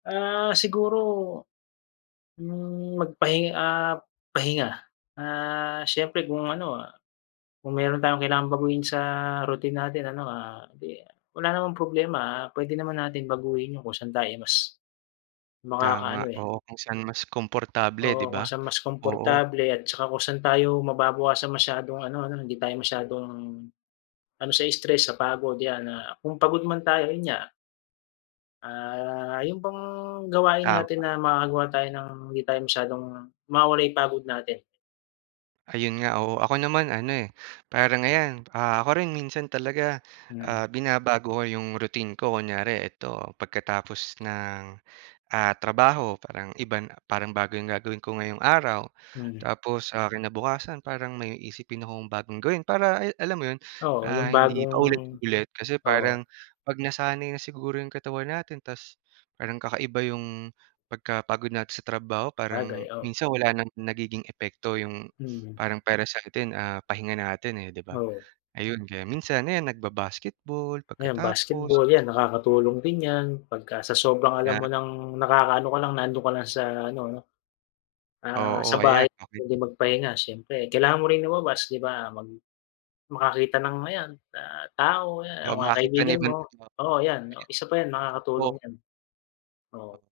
Ah. siguro, hmm, magpahi ah, pahinga. Ah, siyempre kung ano, kung mayro'n tayong kailangan baguhin sa routine natin ano, ah, 'di wala namang problema puwede naman natin baguhin yung kung san tayo mas, Tama, makakaano, eh. oo kung saan mas komportable 'di Oo, kung ba? saan mas Oo. komportable at saka kung saan tayo mababawasan masyadong ano 'no, hindi tayo masyadong ano sa stress sa pagod yan na kung pagod man tayo, yun nga ah, yung bang gawain Tama. natin na makakagawa tayo ng hindi tayo masyadong mawawala yung pagod natin. Ayun nga, oo. Ako naman ano, eh, parang ayan, ah, ako rin minsan talaga, Hmm. ah, binabago ko yung routine ko kunyari ito pagkatapos ng, ah, trabaho parang iba na parang bago yung gagawin ko ngayong araw. Hmm. Tapos sa kinabukasan parang may isipin akong bagong gawin. Para, ay alam mo yun, Oo, yung ah, hindi bagong paulit-ulit kasi oo. parang pag nasanay na siguro yung katawan natin ta's parang kakaiba yung pagkapagod natin sa trabaho Sabagay, parang oo. minsan wala ng nagiging epekto yung Mm. parang para sa 'tin, ah, pahinga natin, eh, di ba? Oo. Ayun kaya minsan ayan nagba-basketball Ayan pagkatapos. basketball, yan nakakatulong din yan pagka sa sobrang alam Yeah. mo ng nakakaano ka lang, nandoon ka lang sa ano 'no. Ah, sa Oo bahay ayan, okey. puwede magpahinga siyempre. Kailangan mo rin lumabas 'di ba, mag makakita ng ayan na tao, ayan O mga makita ng kaibigan ibang mo, tao. oo yan, isa pa yan makakatulong [unintelligible] yan. Oo.